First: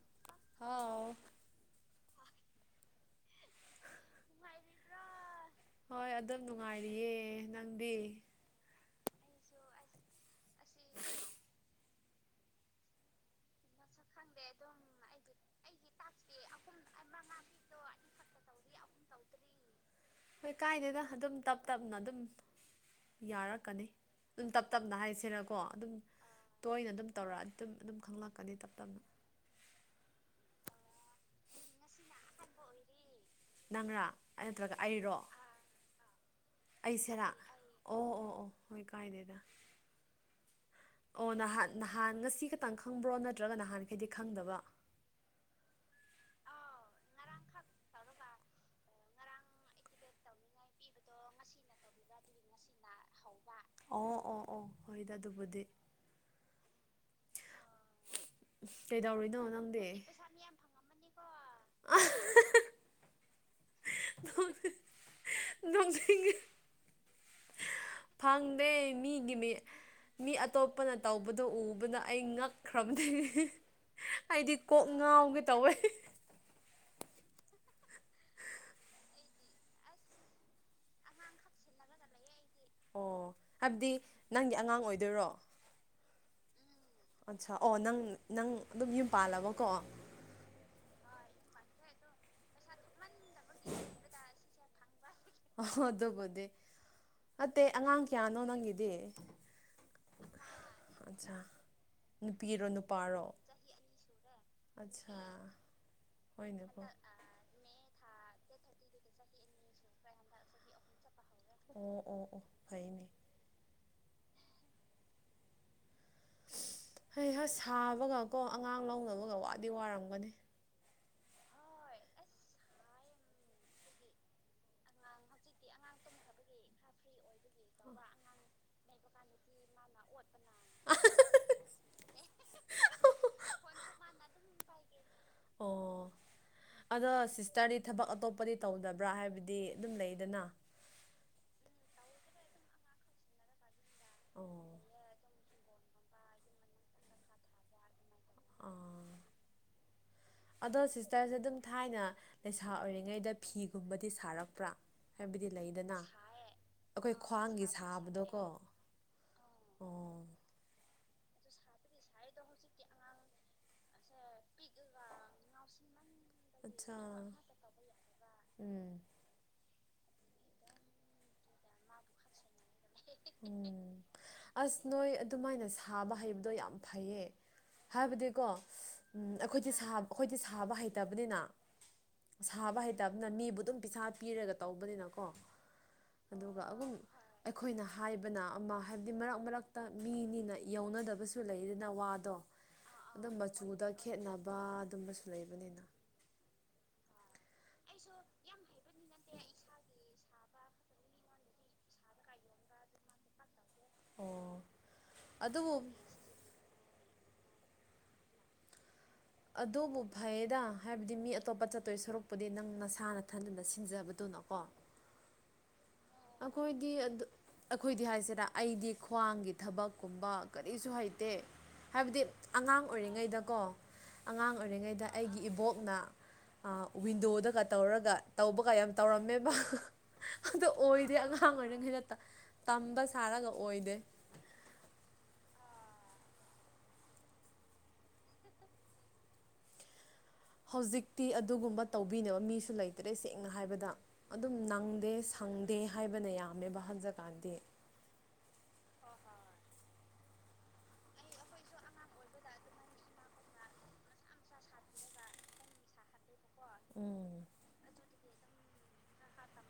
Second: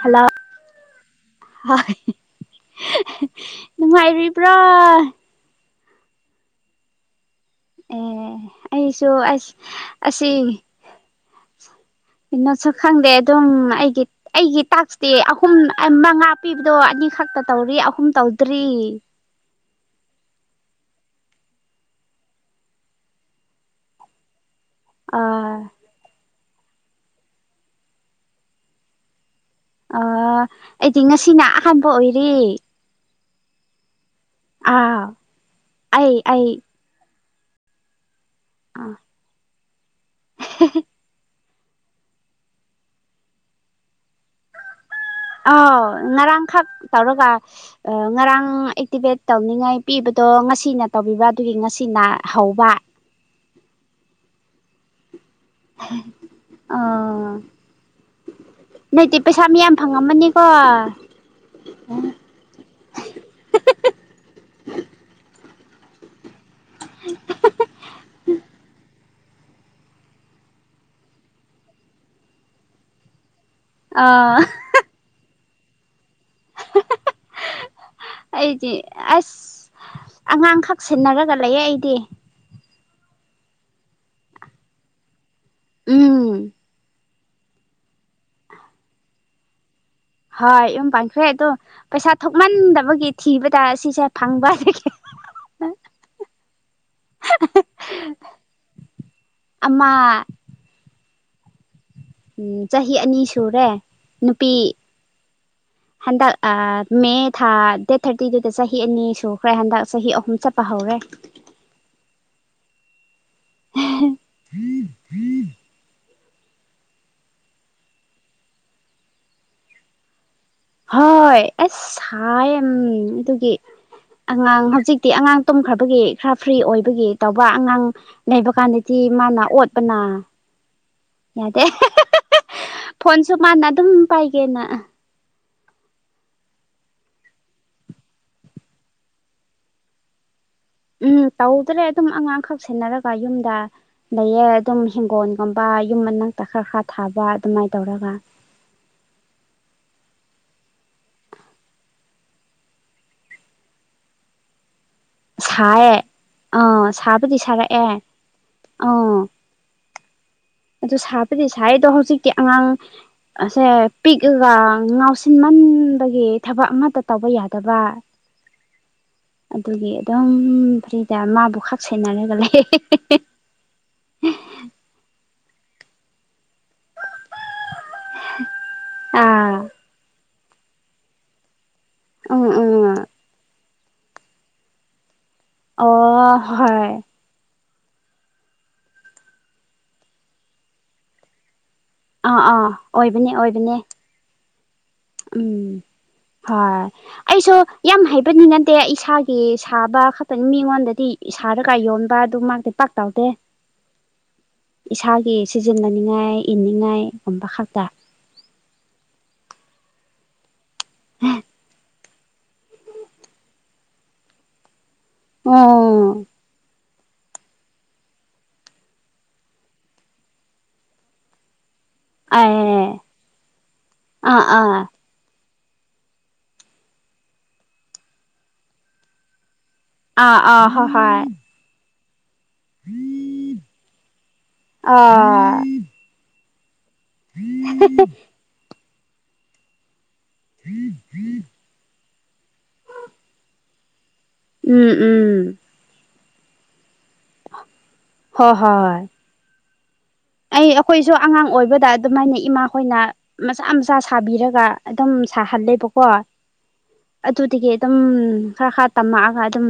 Hello ꯍꯥꯎ ꯍ ꯅꯨꯡꯉꯥꯏꯔꯤꯕ꯭ꯔꯥ ꯍꯣꯏ ꯑꯗꯨꯝ ꯅꯨꯡꯉꯥꯏꯔꯤꯌꯦ ꯅꯪꯗꯤ ꯑꯦ ꯑꯩꯁꯨ ꯑꯁ ꯑꯁꯤ ꯏꯟꯅꯁꯨ ꯈꯪꯗꯦ ꯑꯗꯨꯝ ꯑꯩꯒꯤ ꯑꯩꯒꯤ ꯇꯥꯛꯁꯇꯤ ꯑꯍꯨꯝ ꯃꯉꯥ ꯄꯤꯕꯗꯣ ꯑꯅꯤꯈꯛꯇ ꯇꯧꯔꯤ ꯑꯍꯨꯝ ꯇꯧꯗ꯭ꯔꯤ ꯍꯣꯏ ꯀꯥꯏꯗꯅ ꯑꯗꯨꯝ ꯇꯞ ꯇꯞꯅ ꯑꯗꯨꯝ ꯌꯥꯔꯛꯀꯅꯤ ꯑꯗꯨꯝ ꯇꯞ ꯇꯞꯅ ꯑꯥ ꯍꯥꯏꯁꯤꯔꯀꯣ ꯑꯗꯨꯝ ꯇꯣꯏꯅ ꯑꯗꯨꯝ ꯇꯧꯔꯛꯑ ꯑꯗꯨꯝ ꯑꯗꯨꯝ ꯈꯪꯂꯛꯀꯅꯤ ꯇꯞ ꯇꯞꯅ ꯑ ꯑꯩꯗꯤ ꯉꯁꯤꯅ ꯑꯍꯥꯟꯕ ꯑꯣꯏꯔꯤ ꯅꯪꯔ ꯑꯥ ꯑꯩ ꯑꯩ ꯔ ꯑꯣ ꯑꯣ ꯑꯣ ꯍꯣꯏ ꯀꯥꯏꯗꯦꯗ ꯎ ꯑꯣ ꯅꯍꯥꯟ ꯅꯍꯥꯟ ꯉꯁꯤ ꯈꯛꯇꯪ ꯈꯪꯕ꯭ꯔꯣ ꯅꯠꯇ꯭ꯔꯒ ꯅꯍꯥꯟ ꯑ ꯅꯔꯥꯡ ꯈꯛ ꯇꯧꯔꯒ ꯉꯔꯥꯡ ꯑꯦꯛꯇꯤꯚꯦꯠ ꯇꯧꯅꯤꯡꯉꯥꯏ ꯄꯤꯕꯗꯣ ꯉꯁꯤꯅ ꯇꯧꯕꯤꯕ ꯑꯗꯨꯒꯤ ꯉꯁꯤꯅ ꯍꯧꯕ ꯑꯣ ꯑꯣ ꯑꯣ ꯍꯣꯏꯗ ꯑꯗꯨꯕꯨꯗꯤ ꯑꯥ ꯅꯇꯦ ꯀꯩꯗꯧꯔꯤꯅꯣ ꯄꯩꯁꯥ ꯃꯤꯌꯥꯝ ꯅꯪꯗꯤ ꯐꯪꯉꯝꯃꯅꯤꯀꯣ ꯎ ꯅ ꯐꯪꯗꯦ ꯃꯤ ꯒꯤ ꯃꯤ ꯃꯤ ꯑꯇꯣꯞꯄꯅ ꯇꯧꯕꯗꯣ ꯎꯕꯅ ꯑꯩ ꯉꯛꯈ꯭ꯔꯕꯗꯒꯤ ꯑꯥ ꯍꯥꯏꯗꯤ ꯀꯣꯛ ꯉꯥꯎꯒ ꯇꯧꯋꯦ ꯑꯩꯗꯤ ꯑꯁ ꯑꯉꯥꯡꯈꯛ ꯁꯤꯟꯅꯔꯒ ꯂꯩꯌꯦ ꯑꯩꯗꯤ ꯑꯣ ꯍꯥꯏꯕꯗꯤ ꯅꯪꯒꯤ ꯑꯉꯥꯡ ꯑꯣꯏꯗꯣꯏꯔꯣ ꯎꯝ ꯑꯠꯆꯥ ꯑꯣ ꯅꯪ ꯅꯪ ꯑꯗꯨꯝ ꯌꯨꯝ ꯄꯥꯜꯂꯕꯀꯣ ꯍꯣꯏ ꯌꯨꯝ ꯄꯥꯟꯈ꯭ꯔꯦ ꯑꯗꯣ ꯄꯩꯁꯥ ꯊꯣꯛꯃꯟꯗꯕꯒꯤ ꯊꯤꯕꯗ ꯁꯤꯁꯦ ꯐꯪꯕ ꯑꯗꯨꯗꯒꯤ ꯑꯣ ꯑꯗꯨꯣꯕꯨꯣꯗꯦ ꯃꯠꯇꯦ ꯑꯉꯥꯡ ꯀꯌꯥꯅꯣ ꯅꯪꯗꯤ ꯑꯃ ꯑꯆꯥ ꯆꯍꯤ ꯑꯅꯤ ꯁꯨꯔꯦ ꯅꯨꯄꯤ ꯑꯠꯁꯥ ꯍꯟꯗꯛ ꯍꯣꯏꯅꯦꯀꯣ ꯃꯦ ꯊꯥ ꯗꯦꯠ ꯊꯥꯔꯇꯤ ꯑꯇꯤꯗꯨꯗ ꯆꯍꯤ ꯑꯅꯤ ꯁꯨꯈ꯭ꯔꯦ ꯍꯟꯗꯛ ꯆꯍꯤ ꯑꯍꯨꯝ ꯆꯠꯄ ꯍꯧꯔꯦ ꯑꯣ ꯑꯣ ꯑꯣ ꯐꯅꯦ ꯐ ꯍꯣꯏ ꯍꯁ ꯁꯥꯕꯒ ꯀꯣ ꯑꯉꯥꯡ ꯂꯧꯅꯕꯒ ꯋꯥꯗꯤ ꯋꯥꯔꯝꯒꯅꯤ ꯍꯣꯏ ꯑꯁ ꯁꯥꯏ ꯑꯗꯨꯒꯤ ꯑꯉꯥꯡ ꯍꯧꯖꯤꯛꯇꯤ ꯑꯉꯥꯡ ꯇꯨꯝꯈ꯭ꯔꯕꯒꯤ ꯈꯔ ꯐ꯭ꯔꯤ ꯑꯣꯏꯕꯒꯤ ꯇꯧꯕ ꯑꯉꯥꯡ ꯂꯩꯕ ꯀꯥꯟꯗꯗꯤ ꯃꯥꯅ ꯑꯣꯠꯄꯅ ꯌꯥꯗꯦ ꯐꯣꯟꯁꯨ ꯃꯥꯅ ꯑꯗꯨꯝ ꯄꯥꯏꯒꯦꯅ ꯑꯣ ꯑꯗꯣ ꯁꯤꯁꯇꯔꯗꯤ ꯊꯕꯛ ꯑꯇꯣꯞꯄꯗꯤ ꯇꯧꯗꯕ꯭ꯔꯥ ꯍꯥꯏꯕꯗꯤ ꯑꯗꯨꯝ ꯂꯩꯗꯅ ꯎꯝ ꯇꯧꯗ꯭ꯔꯦ ꯑꯗꯨꯝ ꯑꯉꯥꯡꯈꯛ ꯁꯦꯟꯅꯔꯒ ꯌꯨꯝꯗ ꯂꯩꯌꯦ ꯑꯣ ꯑꯗꯨꯝ ꯍꯤꯡꯒꯣꯜꯒꯨꯝꯕ ꯌꯨꯝ ꯃꯅꯥꯛꯇꯛ ꯈꯔ ꯈꯔ ꯊꯥꯕ ꯑꯗꯨꯃꯥꯏꯅ ꯇꯧꯔꯒ ꯑꯥ ꯑꯗꯣ ꯁꯤꯁꯇꯔꯁꯦ ꯑꯗꯨꯝ ꯊꯥꯏꯅ ꯂꯩꯁꯥ ꯑꯣꯏꯔꯤꯉꯩꯗ ꯐꯤꯒꯨꯝꯕꯗꯤ ꯁꯥꯔꯛꯄ꯭ꯔꯥ ꯍꯥꯏꯕꯗꯤ ꯁꯥꯏꯌꯦꯦ ꯂꯩꯗꯅ ꯑꯥ ꯑꯩꯈꯣꯏ ꯁꯥꯕꯨꯗꯤ ꯈ꯭ꯋꯥꯡꯒꯤ ꯁꯥꯔꯛꯑꯦ ꯁꯥꯕꯗꯣꯀꯣ ꯑꯥ ꯑꯣ ꯑꯗꯨ ꯁꯥꯕꯗꯤ ꯁꯥꯏ ꯑꯗꯣ ꯍꯧꯖꯤꯛꯇꯤ ꯑꯉꯥꯡ ꯑꯁꯦ ꯄꯤꯛꯑꯒ ꯉꯥꯎꯁꯤꯟꯃꯟ ꯒꯤ ꯊꯕꯛ ꯑꯠꯆꯥ ꯑꯃꯠꯇ ꯇꯧꯕ ꯌꯥꯗꯕ ꯎꯝ ꯑꯗꯨꯒꯤ ꯑꯗꯨꯝ ꯐꯔꯤꯗ ꯃꯥꯕꯨ ꯈꯥꯛ ꯁꯦꯟꯅꯔꯒ ꯂꯩ ꯎꯝ ꯑꯁ ꯅꯣꯏꯣꯏ ꯑꯗꯨꯃꯥꯏꯅ ꯁꯥꯕ ꯍꯕꯗꯣ ꯌꯥꯝ ꯐꯩꯌꯦ ꯍꯥꯏꯕꯗꯤꯀꯣ ꯑꯥ ꯑꯩꯈꯣꯏꯗꯤ ꯁꯥꯕ ꯑꯩꯈꯣꯏꯗꯤ ꯁꯥꯕ ꯍꯩꯇꯕꯅꯤꯅ ꯎꯝ ꯁꯥꯕ ꯎꯝ ꯍꯩꯇꯕꯅ ꯃꯤꯕꯨ ꯑꯗꯨꯝ ꯄꯩꯁꯥ ꯄꯤꯔꯒ ꯇꯧꯕꯅꯤꯅꯀꯣ ꯑ ꯑꯗꯨꯒ ꯍꯥꯏ ꯑꯗꯨꯝ ꯑꯩꯈꯣꯏꯅ ꯍꯥꯏꯕꯅ ꯑꯃ ꯍꯥꯏꯕꯗꯤ ꯃꯔꯛ ꯃꯔꯛꯇ ꯃꯤꯅꯤꯅ ꯌꯧꯅꯗꯕꯁꯨ ꯂꯩꯌꯦ꯫ ꯅꯋꯥꯗꯣ ꯑꯥ ꯑꯥ ꯑꯣꯏꯕꯅꯦ ꯑꯗꯨꯝ ꯑꯣꯏꯕꯅꯦ ꯃꯆꯨꯗ ꯈꯦꯠꯅ ꯄꯥꯠ꯫ ꯎꯝ ꯍꯣꯏ꯫ ꯑꯩꯁꯨ꯫ ꯌꯥꯝ ꯍꯥꯏꯕꯅꯤ ꯅꯗꯦ ꯏꯁꯥꯒꯤ ꯁꯥꯕ ꯈꯛꯇꯅꯤ ꯃꯤꯉꯣꯟꯗꯗꯤ ꯁꯥꯔꯒ ꯌꯣꯟꯕ ꯑꯗꯨ ꯃꯥꯏꯗꯤ ꯄꯥꯛ ꯇꯥꯎꯗꯦ꯫ ꯑꯣ ꯏꯁꯥꯒꯤ ꯑꯗꯨꯕꯨ ꯁꯤꯖꯤꯟꯅꯅꯤꯡꯉꯥꯏ ꯏꯅꯤꯡꯉꯥꯏ꯫ ꯑꯣꯟꯕ ꯈꯥꯇ꯫ ꯑꯗꯨꯕꯨ ꯐꯩꯌꯦꯗ꯫ ꯍꯥꯏꯕꯗꯤ ꯃꯤ ꯑꯇꯣꯞꯄ ꯆꯠꯇꯣꯏ ꯁꯔꯨꯛ꯫ ꯄꯨꯗꯤ ꯅꯪ ꯅꯁꯥ ꯅꯊꯟꯗꯅ ꯁꯤꯟꯖꯕꯗꯨꯅꯀꯣ꯫ ꯎꯪ ꯑꯈꯣꯏ꯫ ꯑꯩꯈꯣꯏꯗꯤ ꯍꯥꯏꯁꯤꯔ ꯑꯩꯗꯤ ꯈ꯭ꯋꯥꯡꯒꯤ ꯊꯕꯛꯀꯨꯝꯕ ꯀꯔꯤꯁꯨ ꯍꯩꯇꯦ꯫ ꯍꯥꯏꯕꯗꯤ ꯑꯦ ꯑꯉꯥꯡ ꯑꯣꯏꯔꯤꯉꯩꯗꯀꯣ ꯑꯥ ꯑꯉꯥꯡ ꯑꯥ ꯑꯣꯏꯔꯤꯉꯩꯗ ꯑꯩꯒꯤ ꯏꯕꯣꯛ꯫ ꯅ ꯋꯤꯟꯗꯣꯗꯒ ꯇꯧꯔꯒ ꯇꯧꯕꯒ ꯌꯥꯝ ꯇꯧꯔꯝꯃꯦꯕ꯫ ꯑꯥ ꯑꯥ ꯍꯣꯢ꯫ ꯑꯣꯏꯗꯤ ꯑꯉꯥꯡ ꯑꯣꯏꯔꯤꯉꯩ [unintelligible] ꯇꯝꯕ ꯁꯥꯔꯒ ꯑꯣꯏꯗꯦ꯫ ꯑꯥ [unintelligible] ꯍꯧꯖꯤꯛꯇꯤ ꯑꯗꯨꯒꯨꯝꯕ꯫ ꯇꯧꯕꯤꯅꯕ ꯃꯤꯁꯨ ꯂꯩꯇ꯭ꯔꯦ ꯁꯦꯡꯅ ꯍꯥꯏꯕꯗ꯫ ꯑꯗꯨꯝ ꯎꯝ ꯅꯪꯗꯦ ꯎꯝ ꯁꯪꯗꯦ ꯍꯥꯏꯕ꯫ ꯅꯌꯥꯝ ꯃꯦꯕ ꯍꯟꯖ ꯍꯣꯏ ꯍꯣꯏ꯫ ꯑꯩ ꯑꯩꯈꯣꯏꯁꯨ ꯑꯉꯥꯡ ꯑꯣꯏꯕꯗ ꯑꯗꯨꯃꯥꯏꯅ ꯏꯃꯥꯈꯣꯏꯅ ꯃꯆꯥ ꯃꯆꯥ ꯁꯥꯕꯤꯔꯒ ꯑꯗꯨꯝ ꯁꯥꯍꯜꯂꯦꯕꯀꯣ꯫ ꯑꯗꯨꯗꯒꯤ ꯑꯗꯨꯝ꯫ ꯈꯔ ꯈꯔ ꯇꯝꯃꯛꯑꯒ ꯑꯗꯨꯝ꯫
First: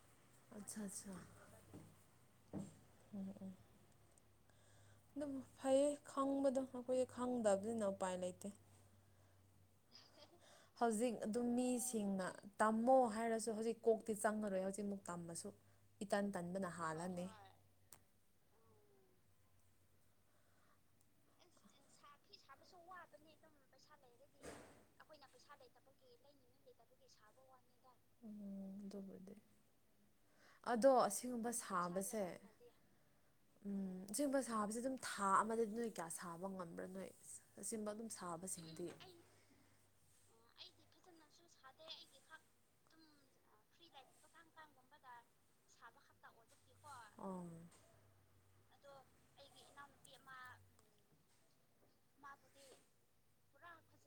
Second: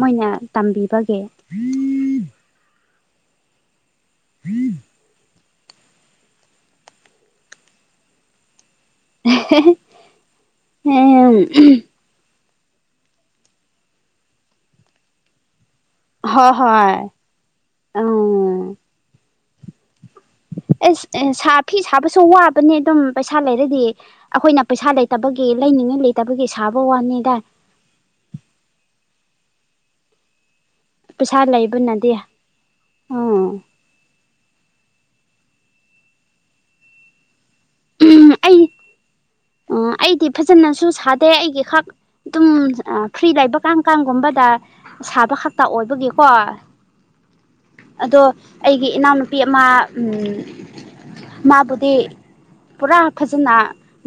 ꯃꯣꯏꯅ ꯑꯠꯆꯥ ꯑꯠꯆꯥ ꯇꯝꯕꯤꯕꯒꯤ꯫ [inaudible] [unintelligible] ꯑꯗꯨꯕꯨ ꯐꯩꯌꯦ ꯈꯪꯕꯗꯣ ꯑꯩꯈꯣꯏꯗꯤ ꯈꯪꯗꯕꯅꯤꯅ ꯎꯄꯥꯏ ꯂꯩꯇꯦ꯫ ꯍꯧꯖꯤꯛ ꯎꯝ ꯑꯗꯨꯝ ꯃꯤꯁꯤꯡꯅ꯫ ꯇꯝꯃꯣ ꯍꯥꯏꯔꯁꯨ ꯍꯧꯖꯤꯛ ꯀꯣꯛꯇꯤ ꯆꯪꯉꯔꯣꯏ ꯍꯧꯖꯤꯛ ꯃꯨꯛ ꯇꯝꯃꯥꯁꯨ ꯍꯣꯏ ꯍꯣꯏ ꯎꯝ ꯑꯁ ꯐꯤ ꯁꯥꯕꯁꯨ ꯋꯥꯕꯅꯦ ꯑꯗꯨꯝ ꯄꯩꯁꯥ ꯂꯩꯔꯗꯤ ꯑꯩꯈꯣꯏꯅ ꯄꯩꯁꯥ ꯂꯩꯇꯕꯒꯤ ꯂꯩꯅꯤꯡꯉꯥꯏ ꯂꯩꯇꯕꯒꯤ ꯁꯥꯕ ꯋꯥꯅꯤꯗ [inaudible] ꯑꯗꯣ ꯄꯩꯁꯥ ꯑꯁꯤꯒꯨꯝꯕ ꯂꯩꯕꯅꯗꯤ ꯁꯥꯕꯁꯦ ꯎꯝ ꯁꯤꯒꯨꯝꯕ ꯁꯥꯕꯕꯁꯤ ꯑꯗꯨꯝ ꯊꯥ ꯑꯃꯗꯗꯤ ꯅꯣꯏ ꯀꯌꯥ ꯁꯥꯕ ꯉꯝꯕ꯭ꯔꯥ ꯅꯣꯏ ꯑꯁꯤꯒꯨꯝꯕ ꯑꯗꯨꯝ ꯁꯥꯕꯁꯤꯡꯗꯤ ꯑ ꯥ ꯑꯩꯗꯤ ꯐꯖꯅꯁꯨ ꯁꯥꯗꯦ ꯑꯩꯒꯤ ꯈꯥꯛ ꯑꯗꯨꯝ ꯑꯥ ꯐ꯭ꯔꯤ ꯂꯩꯕ ꯀꯥꯡ ꯀꯥꯡꯒꯨꯝꯕꯗ ꯁꯥꯕ ꯈꯛꯇ ꯑꯣꯏꯕꯒꯤꯀꯣ ꯑꯣ ꯑꯗꯣ ꯑꯩꯒꯤ ꯏꯅꯥꯎꯅꯨꯄꯤ ꯑꯃ ꯃꯥꯕꯨꯗꯤ ꯄꯨꯔꯥ ꯐꯖꯅ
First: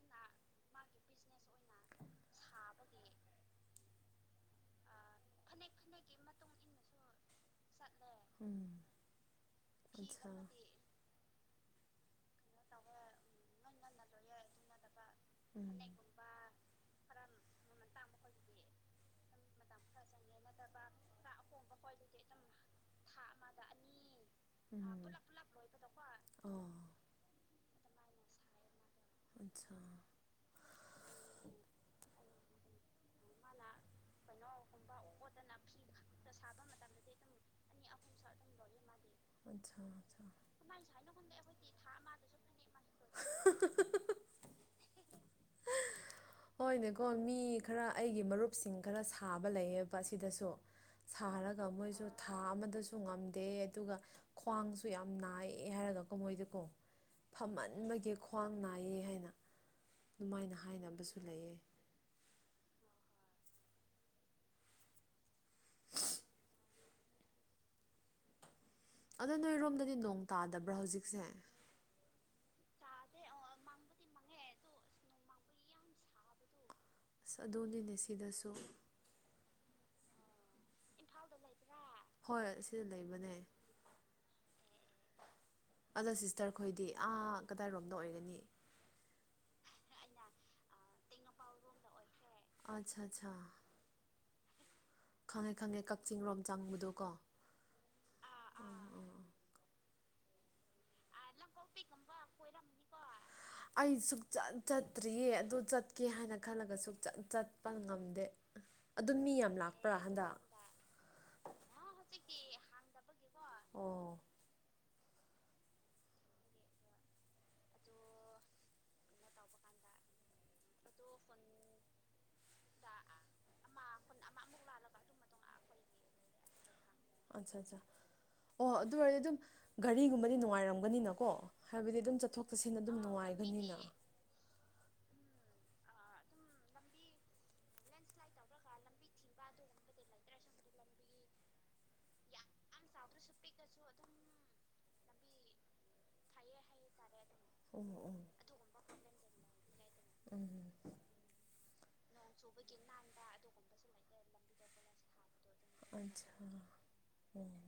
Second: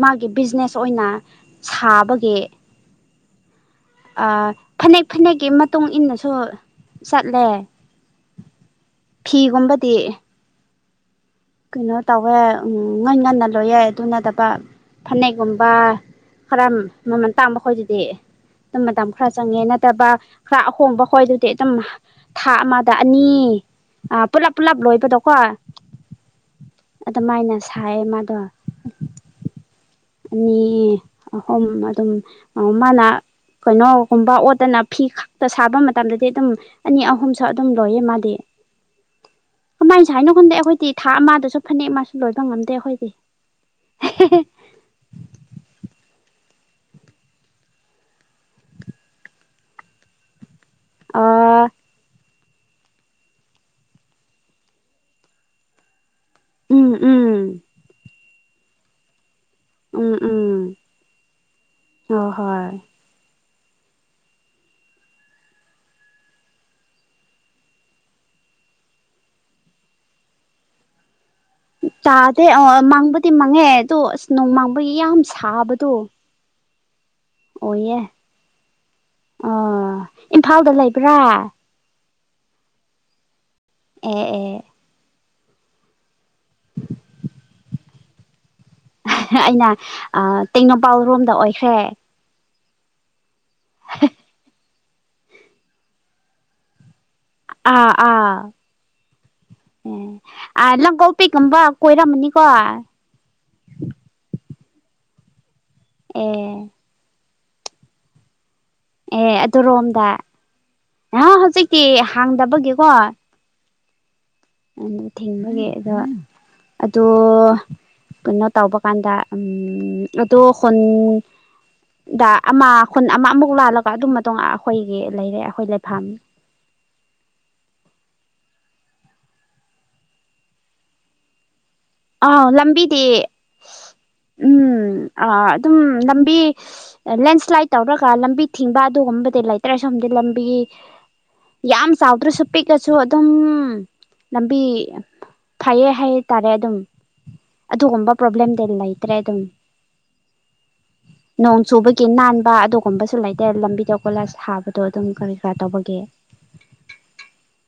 ꯃꯥꯒꯤ ꯕꯤꯖꯤꯅꯦꯁ ꯑꯣꯏꯅ ꯁꯥꯕꯒꯤ ꯐꯅꯦꯛ ꯐꯅꯦꯛꯀꯤ ꯃꯇꯨꯡ ꯏꯟꯅꯁꯨ ꯆꯠꯂꯦ ꯎꯝ ꯐꯤꯒꯨꯝꯕꯗꯤ ꯑꯆꯥ ꯀꯩꯅꯣ ꯇꯧꯋꯦ ꯎꯝ ꯉꯟ ꯉꯟꯅ ꯂꯣꯏꯌꯦ ꯑꯗꯨ ꯅꯠꯇꯕ ꯎꯝ ꯐꯅꯦꯛꯒꯨꯝꯕ ꯈꯔ ꯃꯃꯜ ꯇꯥꯡꯕ ꯈꯣꯏꯗꯨꯗꯤ ꯑꯗꯨꯝ ꯃꯇꯝ ꯈꯔ ꯆꯪꯉꯦ ꯅꯠꯇꯕ ꯈꯔ ꯑꯍꯣꯡꯕ ꯈꯣꯏꯗꯨꯗꯤ ꯑꯗꯨꯝ ꯊꯥ ꯑꯃꯗ ꯑꯅꯤ ꯄꯨꯂꯞ ꯄꯨꯜꯂꯞ ꯎꯝ ꯑꯣ ꯂꯣꯏꯕꯗꯣꯀꯣ ꯑꯗꯨꯃꯥꯏꯅ ꯁꯥꯏꯌꯦ ꯃꯥꯗꯣ ꯑꯆꯥ ꯑꯅꯤ ꯑꯍꯨꯝ ꯃꯥꯅꯥ ꯀꯩꯅꯣꯒꯨꯝꯕ ꯑꯣꯠꯇꯅ ꯐꯤ ꯈꯛꯇ ꯁꯥꯕ ꯃꯇꯝꯗꯗꯤ ꯑꯗꯨꯝ ꯑꯅꯤ ꯑꯍꯨꯝꯁꯨ ꯑꯗꯨꯝ ꯂꯣꯏꯌꯦ ꯃꯥꯗꯤ ꯑꯠꯁꯥ ꯀꯃꯥꯏꯅ ꯑꯠꯁꯥ ꯁꯥꯏꯅꯣ ꯈꯪꯗꯦ ꯑꯩꯈꯣꯏꯗꯤ ꯊꯥ ꯑꯃꯗꯁꯨ ꯐꯅꯦꯛ ꯃꯥꯁꯨ ꯂꯣꯏꯕ ꯉꯝꯗꯦ ꯑꯩꯈꯣꯏꯗꯤ ꯍꯣꯏꯅꯦꯀꯣ ꯃꯤ ꯈꯔ ꯑꯩꯒꯤ ꯃꯔꯨꯞꯁꯤꯡ ꯈꯔ ꯁꯥꯕ ꯂꯩꯌꯦꯕ ꯑꯁꯤꯗꯁꯨ ꯑꯥ ꯁꯥꯔꯒ ꯃꯣꯏꯁꯨ ꯊꯥ ꯑꯃꯗꯁꯨ ꯉꯝꯗꯦ ꯑꯗꯨꯒ ꯈ꯭ꯋꯥꯡꯁꯨ ꯌꯥꯝ ꯅꯥꯏꯌꯦ ꯍꯥꯏꯔꯒ ꯃꯍꯣꯏꯗꯔꯀꯣ ꯎꯝ ꯎꯝ ꯐꯝꯃꯟꯕꯒꯤ ꯈ꯭ꯋꯥꯡ ꯅꯥꯏꯌꯦ ꯍꯥꯏꯅ ꯎꯝ ꯎꯝ ꯑꯗꯨꯃꯥꯏꯅ ꯍꯥꯏꯅꯕꯁꯨ ꯂꯩꯌꯦ ꯍꯣꯏ ꯍꯣꯏ ꯑꯗꯣ ꯅꯣꯏꯔꯣꯝꯗꯗꯤ ꯅꯣꯡ ꯇꯥꯗꯕ꯭ꯔꯥ ꯍꯧꯖꯤꯛꯁꯦ ꯇꯥꯗꯦ ꯑꯣ ꯃꯥꯡꯕꯗꯤ ꯃꯥꯡꯉꯦ ꯑꯗꯣ ꯑꯁ ꯅꯣꯡ ꯃꯥꯡꯕꯒꯤ ꯌꯥꯝ ꯁꯥꯕꯗꯣ ꯑꯁ ꯑꯗꯨꯗꯅꯤꯅꯦ ꯁꯤꯗꯁꯨ ꯑꯣ ꯏꯝꯐꯥꯜꯗ ꯂꯩꯕ꯭ꯔꯥ ꯍꯣꯏ ꯑꯁꯤꯗ ꯂꯩꯕꯅꯦ ꯑꯦ ꯑꯦ ꯑꯗꯣ ꯁꯤꯁꯇꯔ ꯈꯣꯏꯗꯤ ꯑꯥ ꯀꯗꯥꯏꯔꯣꯝꯗ ꯑꯣꯏꯒꯅꯤ ꯑꯩꯅ ꯑ ꯇꯦꯡꯅꯧ ꯄꯥꯜ ꯔꯣꯝꯗ ꯑꯣꯏꯈ꯭ꯔꯦ ꯑꯆꯥ ꯑꯆꯥ ꯈꯪꯉꯦ ꯈꯪꯉꯦ ꯀꯛꯆꯤꯡ ꯔꯣꯝ ꯆꯪꯕꯗꯣ ꯀꯣ ꯑꯥ ꯑꯥ ꯑ ꯂꯝꯀꯣ ꯄꯤ ꯀꯨꯝꯕ ꯀꯣꯏꯔꯝꯃꯅꯤꯀꯣ ꯑꯩ ꯁꯨꯛꯆꯠ ꯆꯠꯇ꯭ꯔꯤꯌꯦ ꯑꯗꯨ ꯆꯠ ꯆꯠꯀꯦ ꯍꯥꯏꯅ ꯈꯜꯂꯒ ꯁꯨꯛꯆꯠ ꯄ ꯉꯝꯗꯦ ꯑꯗꯨꯝ ꯑꯦ ꯃꯤ ꯌꯥꯝ ꯂꯥꯛꯄ꯭ꯔꯥ ꯑꯗꯨꯔꯣꯝꯗ ꯍꯟꯗꯛ ꯅꯍꯥ ꯍꯧꯖꯤꯛꯇꯤ ꯍꯥꯡꯗꯕꯒꯤꯀꯣ ꯑꯣ ꯑꯗꯨ ꯊꯤꯡꯕꯒꯤ ꯑꯗꯣ ꯑꯗꯨ ꯀꯩꯅꯣ ꯇꯧꯕ ꯀꯥꯟꯗ ꯎꯝ ꯑꯗꯨ ꯈꯨꯨꯟꯗ ꯑꯃ ꯍꯨꯟ ꯑꯃꯃꯨꯛ ꯂꯥꯜꯂꯒ ꯑꯗꯨ ꯃꯇꯨꯡ ꯑꯩꯈꯣꯏꯒꯤ ꯂꯩꯔꯦ ꯑꯩꯈꯣꯏ ꯂꯩꯐꯝ ꯑꯠꯆꯥ ꯑꯠꯆꯥ ꯑꯣ ꯑꯗꯨ ꯑꯣꯏꯔꯗꯨꯝ ꯒꯥꯔꯤꯒꯨꯝꯕꯗꯤ ꯅꯨꯡꯉꯥꯏꯔꯝꯒꯅꯤꯅꯀꯣ ꯍꯥꯏꯕꯗꯤ ꯑꯗꯨꯝ ꯑꯥꯎ ꯆꯠꯊꯣꯛ ꯆꯠꯁꯤꯟ ꯑꯗꯨꯝ ꯂꯝꯕꯤꯗꯤ ꯅꯨꯡꯉꯥꯏꯒꯅꯤꯅ ꯑ ꯑꯗꯨꯝ ꯂꯝꯕꯤ ꯂꯦꯟꯁ꯭ꯂꯥꯏꯠ ꯇꯧꯔꯒ ꯂꯝꯕꯤ ꯊꯤꯡꯕ ꯑꯗꯨꯒꯨꯝꯕꯗꯤ ꯂꯩꯇ꯭ꯔ ꯁꯣꯝꯗꯤ ꯂꯝꯕꯤ ꯌꯥꯝ ꯆꯥꯎꯗ꯭ꯔꯁꯨ ꯄꯤꯛꯂꯁꯨ ꯑꯗꯨꯝ ꯂꯝꯕꯤ ꯐꯩꯌꯦ ꯍꯥꯏꯇꯥꯔꯦ ꯑꯗꯨꯝ ꯎꯝ ꯑꯗꯨꯒꯨꯝꯕ ꯎꯝ ꯄ꯭ꯔꯣꯕ꯭ꯂꯦꯝꯗꯤ ꯂꯩꯇ꯭ꯔꯦ ꯑꯗꯨꯝ ꯎꯝ ꯅꯣꯡ ꯆꯨꯕꯒꯤ ꯅꯥꯟꯕ ꯑꯗꯨꯒꯨꯝꯕꯁꯨ ꯂꯩꯇꯦ ꯂꯝꯕꯤꯗ ꯀꯣꯂꯥꯁ ꯊꯕꯗꯣ ꯑꯗꯨꯝ ꯀꯔꯤ ꯀꯔꯥ ꯇꯧꯕꯒꯦ ꯑꯠꯆꯥ ꯎꯝ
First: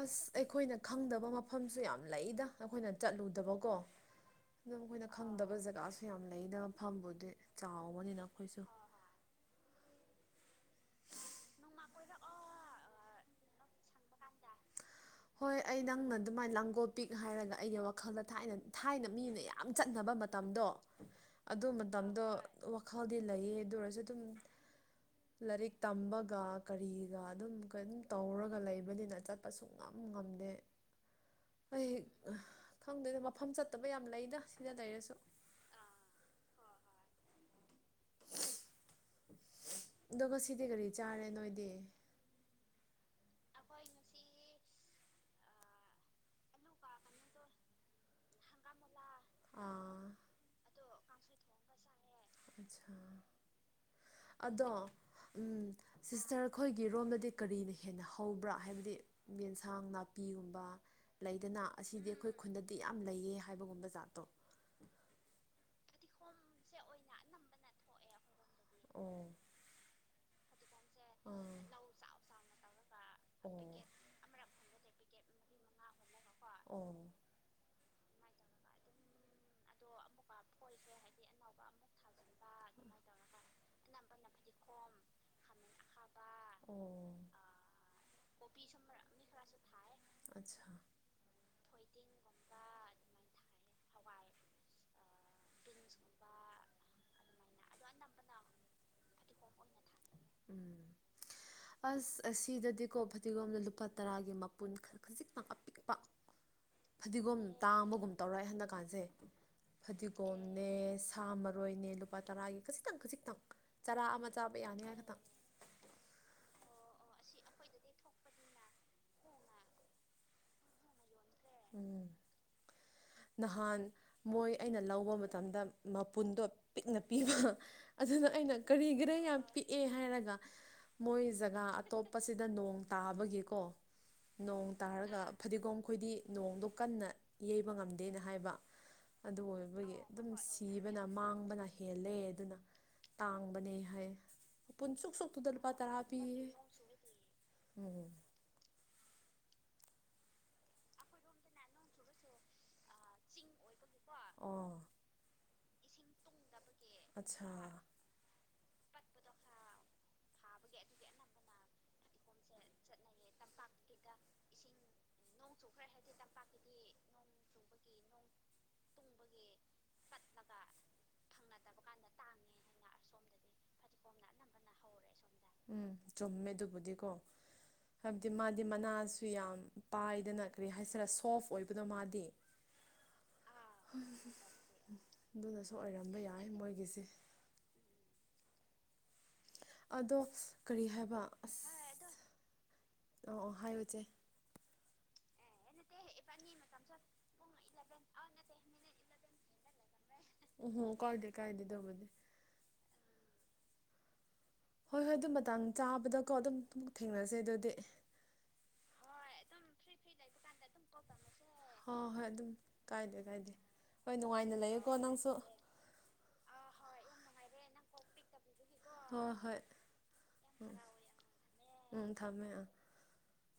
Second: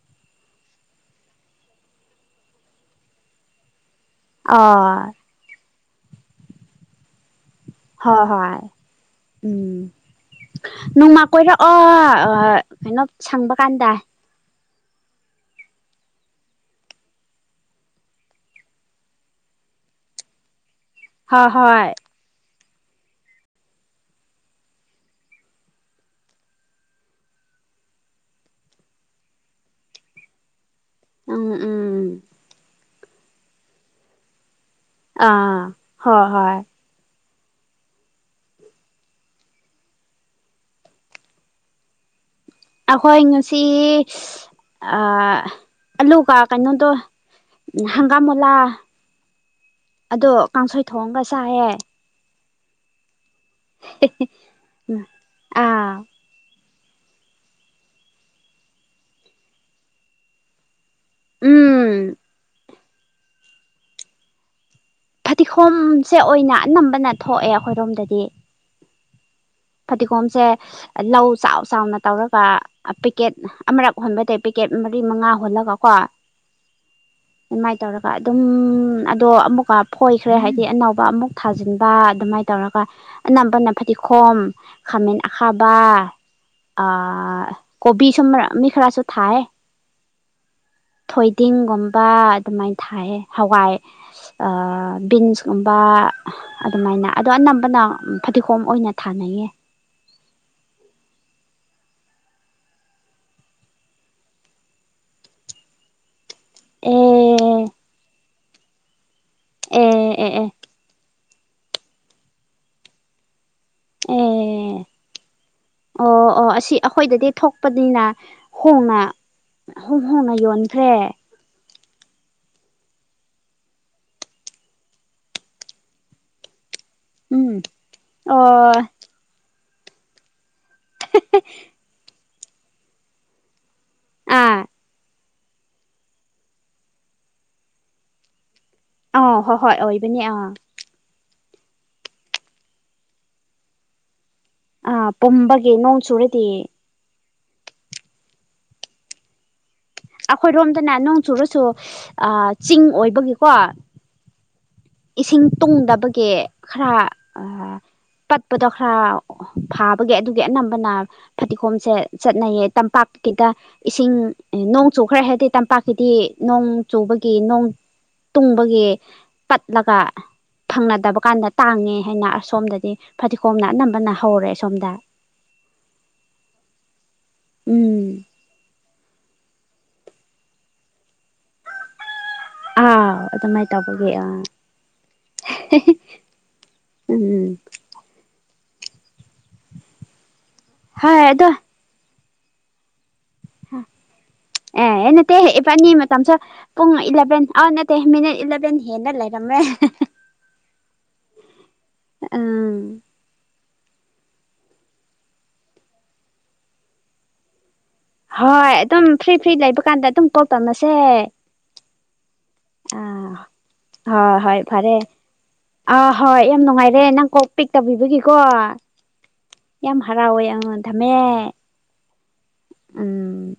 ꯑꯁ ꯑꯩꯈꯣꯏꯅ ꯈꯪꯗꯕ ꯃꯐꯝꯁꯨ ꯌꯥꯝ ꯂꯩꯗ ꯑꯩꯈꯣꯏꯅ ꯆꯠꯂꯨꯗꯕꯀꯣ ꯑꯗꯨꯝ ꯑꯥ ꯑꯩꯈꯣꯏꯅ ꯈꯪꯗꯕ ꯖꯒꯥꯁꯨ ꯌꯥꯝ ꯂꯩꯗ ꯃꯐꯝꯕꯨꯗꯤ ꯆꯥꯎꯕꯅꯤꯅ ꯍꯣꯏ ꯍꯣꯏ ꯑꯩꯈꯣꯏꯁꯨ ꯎꯝ ꯅꯣꯡꯃ ꯀꯣꯏꯔꯛꯑꯣ ꯑ ꯀꯩꯅꯣ ꯁꯪꯕ ꯀꯥꯟꯗ ꯍꯣꯏ ꯑꯩ ꯅꯪꯅ ꯑꯗꯨꯃꯥꯏ ꯂꯥꯡꯒꯣꯜ ꯄꯤꯛ ꯍꯥꯏꯔꯒ ꯑꯩꯒꯤ ꯋꯥꯈꯜꯗ ꯊꯥꯏꯅ ꯊꯥꯏꯅ ꯃꯤꯅ ꯌꯥꯝ ꯆꯠꯅꯕ ꯃꯇꯝꯗꯣ ꯍꯣꯏ ꯑꯗꯨ ꯍꯣꯏ ꯃꯇꯝꯗꯣ ꯋꯥꯈꯜꯗꯤ ꯂꯩꯌꯦ ꯑꯗꯨ ꯑꯣꯏꯔꯁꯨ ꯗꯨꯝ ꯂꯥꯏꯔꯤꯛ ꯇꯝꯕꯒ ꯀꯔꯤꯒ ꯑꯗꯨꯝ ꯀꯩꯅꯣꯝ ꯇꯧꯔꯒ ꯂꯩꯕꯅꯤꯅ ꯆꯠꯄ ꯁꯨꯉꯝ ꯉꯝꯗꯦ ꯎꯝ ꯑꯩ ꯎꯝ ꯑꯍ ꯈꯪꯗꯦꯗ ꯃꯐꯝ ꯆꯠꯇꯕ ꯌꯥꯝ ꯂꯩꯗ ꯁꯤꯗ ꯂꯩꯔꯁꯨ ꯑꯥ ꯍꯣ ꯍꯣꯏ ꯑꯗꯨꯒ ꯁꯤꯗꯤ ꯀꯔꯤ ꯆꯥꯔꯦ ꯅꯣꯏꯗꯤ ꯑꯩꯈꯣꯏ ꯉꯁꯤ ꯑ ꯑꯂꯨꯒ ꯀꯩꯅꯣꯗꯣ ꯍꯪꯒꯥꯝ ꯃꯨꯂꯥ ꯑꯥ ꯑꯗꯣ ꯀꯥꯡꯁꯣꯏ ꯊꯣꯡꯑꯒ ꯆꯥꯏꯌꯦ ꯑꯠꯁꯥ ꯑꯗꯣ ꯎꯝ ꯎꯝ ꯑꯥ ꯁꯤꯁꯇꯔ ꯈꯣꯏꯒꯤꯔꯣꯝꯗꯗꯤ ꯀꯔꯤꯅ ꯍꯦꯟꯅ ꯍꯧꯕ꯭ꯔꯥ ꯍꯥꯏꯕꯗꯤ ꯌꯦꯟꯁꯥꯡ ꯅꯥꯄꯤꯒꯨꯝꯕ ꯂꯩꯗꯅ ꯎꯝ ꯑꯁꯤꯗꯤ ꯑꯩꯈꯣꯏ ꯈꯨꯟꯗ ꯗꯤ ꯌꯥꯝ ꯂꯩꯌꯦ ꯍꯥꯏꯕꯒꯨꯝꯕ ꯖꯥꯠꯇꯣ ꯐꯗꯤꯈꯣꯝꯁꯦ ꯑꯣꯏꯅ ꯑꯅꯝꯕꯅ ꯊꯣꯛꯑꯦ ꯑꯩꯈꯣꯏꯔꯣꯝꯗꯗꯤ ꯑꯣ ꯐꯗꯤꯈꯣꯝꯁꯦ ꯂꯧ ꯆꯥꯎ ꯆꯥꯎꯅ ꯇꯧꯔꯒ ꯑ ꯄꯦꯛꯀꯦꯠ ꯑꯃꯔꯛ ꯍꯣꯟꯕꯗꯩ ꯄꯦꯀꯦꯠ ꯃꯔꯤ ꯃꯉꯥ ꯍꯨꯜꯂꯒ ꯀꯣ ꯑꯣ ꯑꯗꯨꯃꯥꯏ ꯇꯧꯔꯒ ꯑꯗꯨꯝ ꯑꯗꯣ ꯑꯃꯨꯛꯀ ꯐꯣꯏꯈ꯭ꯔꯦ ꯍꯥꯏꯗꯤ ꯑꯅꯧꯕ ꯑꯃꯨꯛ ꯊꯥꯖꯤꯟꯕ ꯑꯗꯨꯃꯥꯏ ꯇꯧꯔꯒ ꯑꯅꯝꯕꯅ ꯐꯗꯤꯈꯣꯝ ꯈꯃꯦꯟ ꯍꯥꯕ ꯑꯣ ꯑꯥ ꯀꯣꯕꯤꯁꯨ ꯃꯔꯛ ꯃꯤ ꯈꯔꯁꯨ ꯊꯥꯏ ꯑꯠꯆꯥ ꯊꯣꯏꯗꯤꯡꯒꯨꯝꯕ ꯑꯗꯨꯃꯥꯏꯅ ꯊꯥꯏꯌꯦ ꯍꯋꯥꯏ ꯑꯥ ꯕꯤꯟꯁꯀꯨꯝꯕ ꯑꯗꯨꯃꯥꯏꯅ ꯑꯗꯣ ꯑꯅꯝꯕꯅ ꯐꯗꯤꯒꯣꯝ ꯑꯣꯏꯅ ꯊꯥꯅꯩꯌꯦ꯫ ꯎꯝ ꯑꯁ ꯑꯁꯤꯗꯗꯤꯀꯣ ꯐꯗꯤꯒꯣꯝꯅ ꯂꯨꯄꯥ ꯇꯔꯥꯒꯤ ꯃꯄꯨꯟ ꯈꯔ ꯈꯖꯤꯛꯇ ꯑꯥꯄꯤꯛꯄ꯫ ꯐꯗꯤꯒꯣꯝ ꯑꯦ ꯇꯥꯃꯒꯨꯝ꯫ ꯇꯧꯔꯣꯏꯑꯦ ꯍꯟꯗꯛ ꯀꯥꯟꯖꯤ꯫ ꯑꯦ ꯑꯦ ꯐꯗꯤꯒꯣꯝ ꯑꯦ ꯅꯦꯁ꯫ ꯊ ꯃꯔꯣꯏꯅꯦ ꯂꯨꯄꯥ ꯇꯔꯥꯒꯤ ꯈꯖꯤꯛꯇꯪ ꯈꯖꯤꯛꯇꯪ꯫ ꯆꯔꯥ ꯑꯃ ꯆꯥꯕ ꯌꯥꯅꯤ ꯑꯦ ꯍꯥꯏ ꯈꯇꯪ꯫ ꯑꯣ ꯑꯣ ꯑꯁꯤ ꯑꯩꯈꯣꯏꯗꯗꯤ ꯊꯣꯛꯄꯅꯤꯅ ꯍꯣꯡꯅ ꯍꯣꯡ ꯍꯣꯡꯅ ꯌꯣꯟꯈ꯭ꯔꯦ꯫ ꯎꯝ ꯅꯍꯥꯟ ꯃꯣꯏ ꯑꯩꯅ ꯂꯧꯕ ꯃꯇꯝꯗ ꯃꯄꯨꯟꯗꯣ꯫ ꯄꯤꯛꯅ ꯄꯤꯕ ꯎꯝ ꯑꯗꯨꯅ ꯑꯣ ꯑꯩꯅ ꯀꯔꯤꯒꯤꯔ ꯌꯥꯝ꯫ ꯄꯤꯛꯑꯦ ꯍꯥꯏꯔꯒ꯫ ꯃꯣꯏ ꯖꯒꯥ ꯑꯇꯣꯞ꯫ ꯑꯁꯤꯗ ꯅꯣꯡ ꯇꯥꯕꯒꯤꯀꯣ ꯑꯥ ꯅꯣꯡ ꯇꯥꯔꯒ ꯐꯗꯤꯒꯣꯝ ꯈꯣꯏꯗꯤ꯫ ꯅꯣꯡꯗꯣ ꯀꯟꯅ ꯌꯩꯕ ꯉꯝꯗꯦꯅ ꯍꯥꯏꯕ꯫ ꯑꯥ ꯑꯗꯨ ꯍꯣꯏ ꯍꯣꯏ ꯑꯣꯏꯕꯒꯤ ꯑꯣꯏꯕꯅꯦ ꯑꯗꯨꯝ ꯑꯥ ꯁꯤꯕꯅ ꯃꯥꯡꯕꯅ꯫ ꯍꯦꯜꯂꯦ ꯑꯗꯨꯅ ꯇꯥꯡꯕꯅꯦ ꯍꯥꯏ꯫ ꯑꯥ ꯄꯨꯨꯟꯁꯨꯨꯛ ꯁꯨꯛꯄꯗ ꯂꯨꯄꯥ ꯄꯨꯝꯕꯒꯤ ꯇꯔꯥ ꯅꯣꯡ ꯄꯤꯌꯦ꯫ ꯆꯨꯔꯗꯤ ꯎꯝ ꯑꯩꯈꯣꯏꯔꯣꯝꯗꯅ ꯅꯣꯡ ꯆꯨꯔꯁꯨ ꯑꯥ ꯆꯤꯡ ꯑꯣꯏꯕꯒꯤꯀꯣ꯫ ꯑꯣ ꯏꯁꯤꯡ ꯇꯨꯡꯗꯕꯒꯤ ꯈꯔ ꯑꯠꯆꯥ ꯑꯥ ꯄꯗꯣ ꯈꯔ ꯐꯥꯕꯒꯤ ꯑꯗꯨꯒꯤ ꯑꯅꯝꯕꯅ ꯐꯗꯤꯒꯣꯝꯁꯦ ꯆꯠꯅꯩꯌꯦ ꯇꯝꯄꯥꯛꯀꯤꯗ ꯏꯁꯤꯡꯅꯣꯡ ꯆꯨꯈ꯭ꯔꯦ ꯍꯥꯏꯗꯤ ꯇꯝꯄꯥꯛꯀꯤꯗꯤ ꯅꯣꯡ ꯆꯨꯕꯒꯤ ꯅꯣꯡ ꯇꯨꯡꯕꯒꯤ ꯄꯠꯂꯒ꯫ ꯐꯪꯅꯗꯕ ꯀꯥꯟꯗ ꯇꯥꯡꯉꯦ ꯍꯥꯏꯅ ꯑꯁꯣꯝꯗꯗꯤ ꯐꯗꯤꯒꯣꯝꯅ ꯑꯅꯝꯕꯅ ꯍꯧꯔꯦ ꯑꯁꯣꯝꯗ ꯎꯝ ꯆꯨꯝꯃꯦ ꯑꯗꯨꯕꯨꯗꯤꯀꯣ ꯎꯝ꯫ ꯍꯥꯏꯕꯗꯤ ꯃꯥꯗꯤ ꯃꯅꯥꯁꯨ ꯌꯥꯝ ꯄꯥꯏꯗꯅ ꯀꯔꯤ ꯍꯥꯏꯁꯤꯔ ꯁꯣꯐ ꯑꯣꯏꯕꯗꯣ ꯃꯥꯗꯤ ꯑꯥꯎ ꯑꯗꯨꯃꯥꯏꯅ ꯇꯧꯕꯒꯤ ꯑꯥ ꯑꯗꯨꯅꯁꯨ ꯑꯣꯏꯔꯝꯕ ꯌꯥꯏ ꯃꯣꯏꯒꯤꯁꯤ꯫ ꯎꯝ ꯎꯝ ꯑꯗꯣ꯫ ꯀꯔꯤ ꯍꯥꯏꯕ ꯍꯣꯏ ꯑꯗꯣ ꯑ꯭ꯁ꯫ ꯑꯣ ꯑꯣ ꯍꯥꯏꯌꯨ ꯢꯆꯦ꯫ ꯑꯦ ꯅꯠꯇꯦ ꯐꯅꯤ ꯃꯇꯝꯁꯨ ꯄꯨꯡ ꯏꯂꯚꯦꯟ ꯑꯦ ꯅꯠꯇꯦ ꯃꯤꯅꯤꯠ ꯏꯂꯚꯦꯟ ꯍꯦꯟꯅ ꯂꯩꯔꯝꯃꯦ꯫ [unintelligible] ꯎ ꯍꯣ ꯀꯗꯦ ꯀꯥꯏꯗꯗꯕꯗꯤꯦ ꯎꯝ ꯍꯣꯏ ꯍꯣꯏ ꯑꯗꯨꯝ ꯃꯇ ꯆꯥꯕꯗꯀꯣ ꯑꯗꯨꯝꯝ ꯊꯦꯡꯅꯁꯦ ꯑꯗꯨꯗꯤ ꯍꯣꯏ ꯑꯗꯨꯝ ꯐ꯭ꯔꯤ ꯐ꯭ꯔꯤ ꯂꯩꯕ ꯀꯥꯟꯗ ꯑꯗꯨꯝ ꯀꯣꯛ ꯇꯝꯃꯁꯦ ꯍ ꯍꯣꯏ ꯑꯗꯨꯝ ꯀꯥꯏꯗꯦ ꯀꯥꯏꯗꯦ ꯍꯣꯏ ꯅꯨꯡꯉꯥꯏꯅ ꯂꯩꯌꯦꯀꯣ ꯅꯪꯁꯨ ꯑꯥ ꯍꯣꯏ ꯌꯥꯝ ꯅꯨꯡꯉꯥꯏꯔꯦ ꯅꯪ ꯀꯣꯛ ꯄꯤꯛ ꯇꯧꯕꯤꯕꯒꯤꯀꯣ ꯍꯣꯏ ꯍꯣꯏ ꯌꯥꯝ ꯍꯔꯥꯎꯋꯦ ꯑ ꯝꯃꯦ ꯎꯝ ꯊꯝꯃꯦ ꯑꯥ ꯎꯝ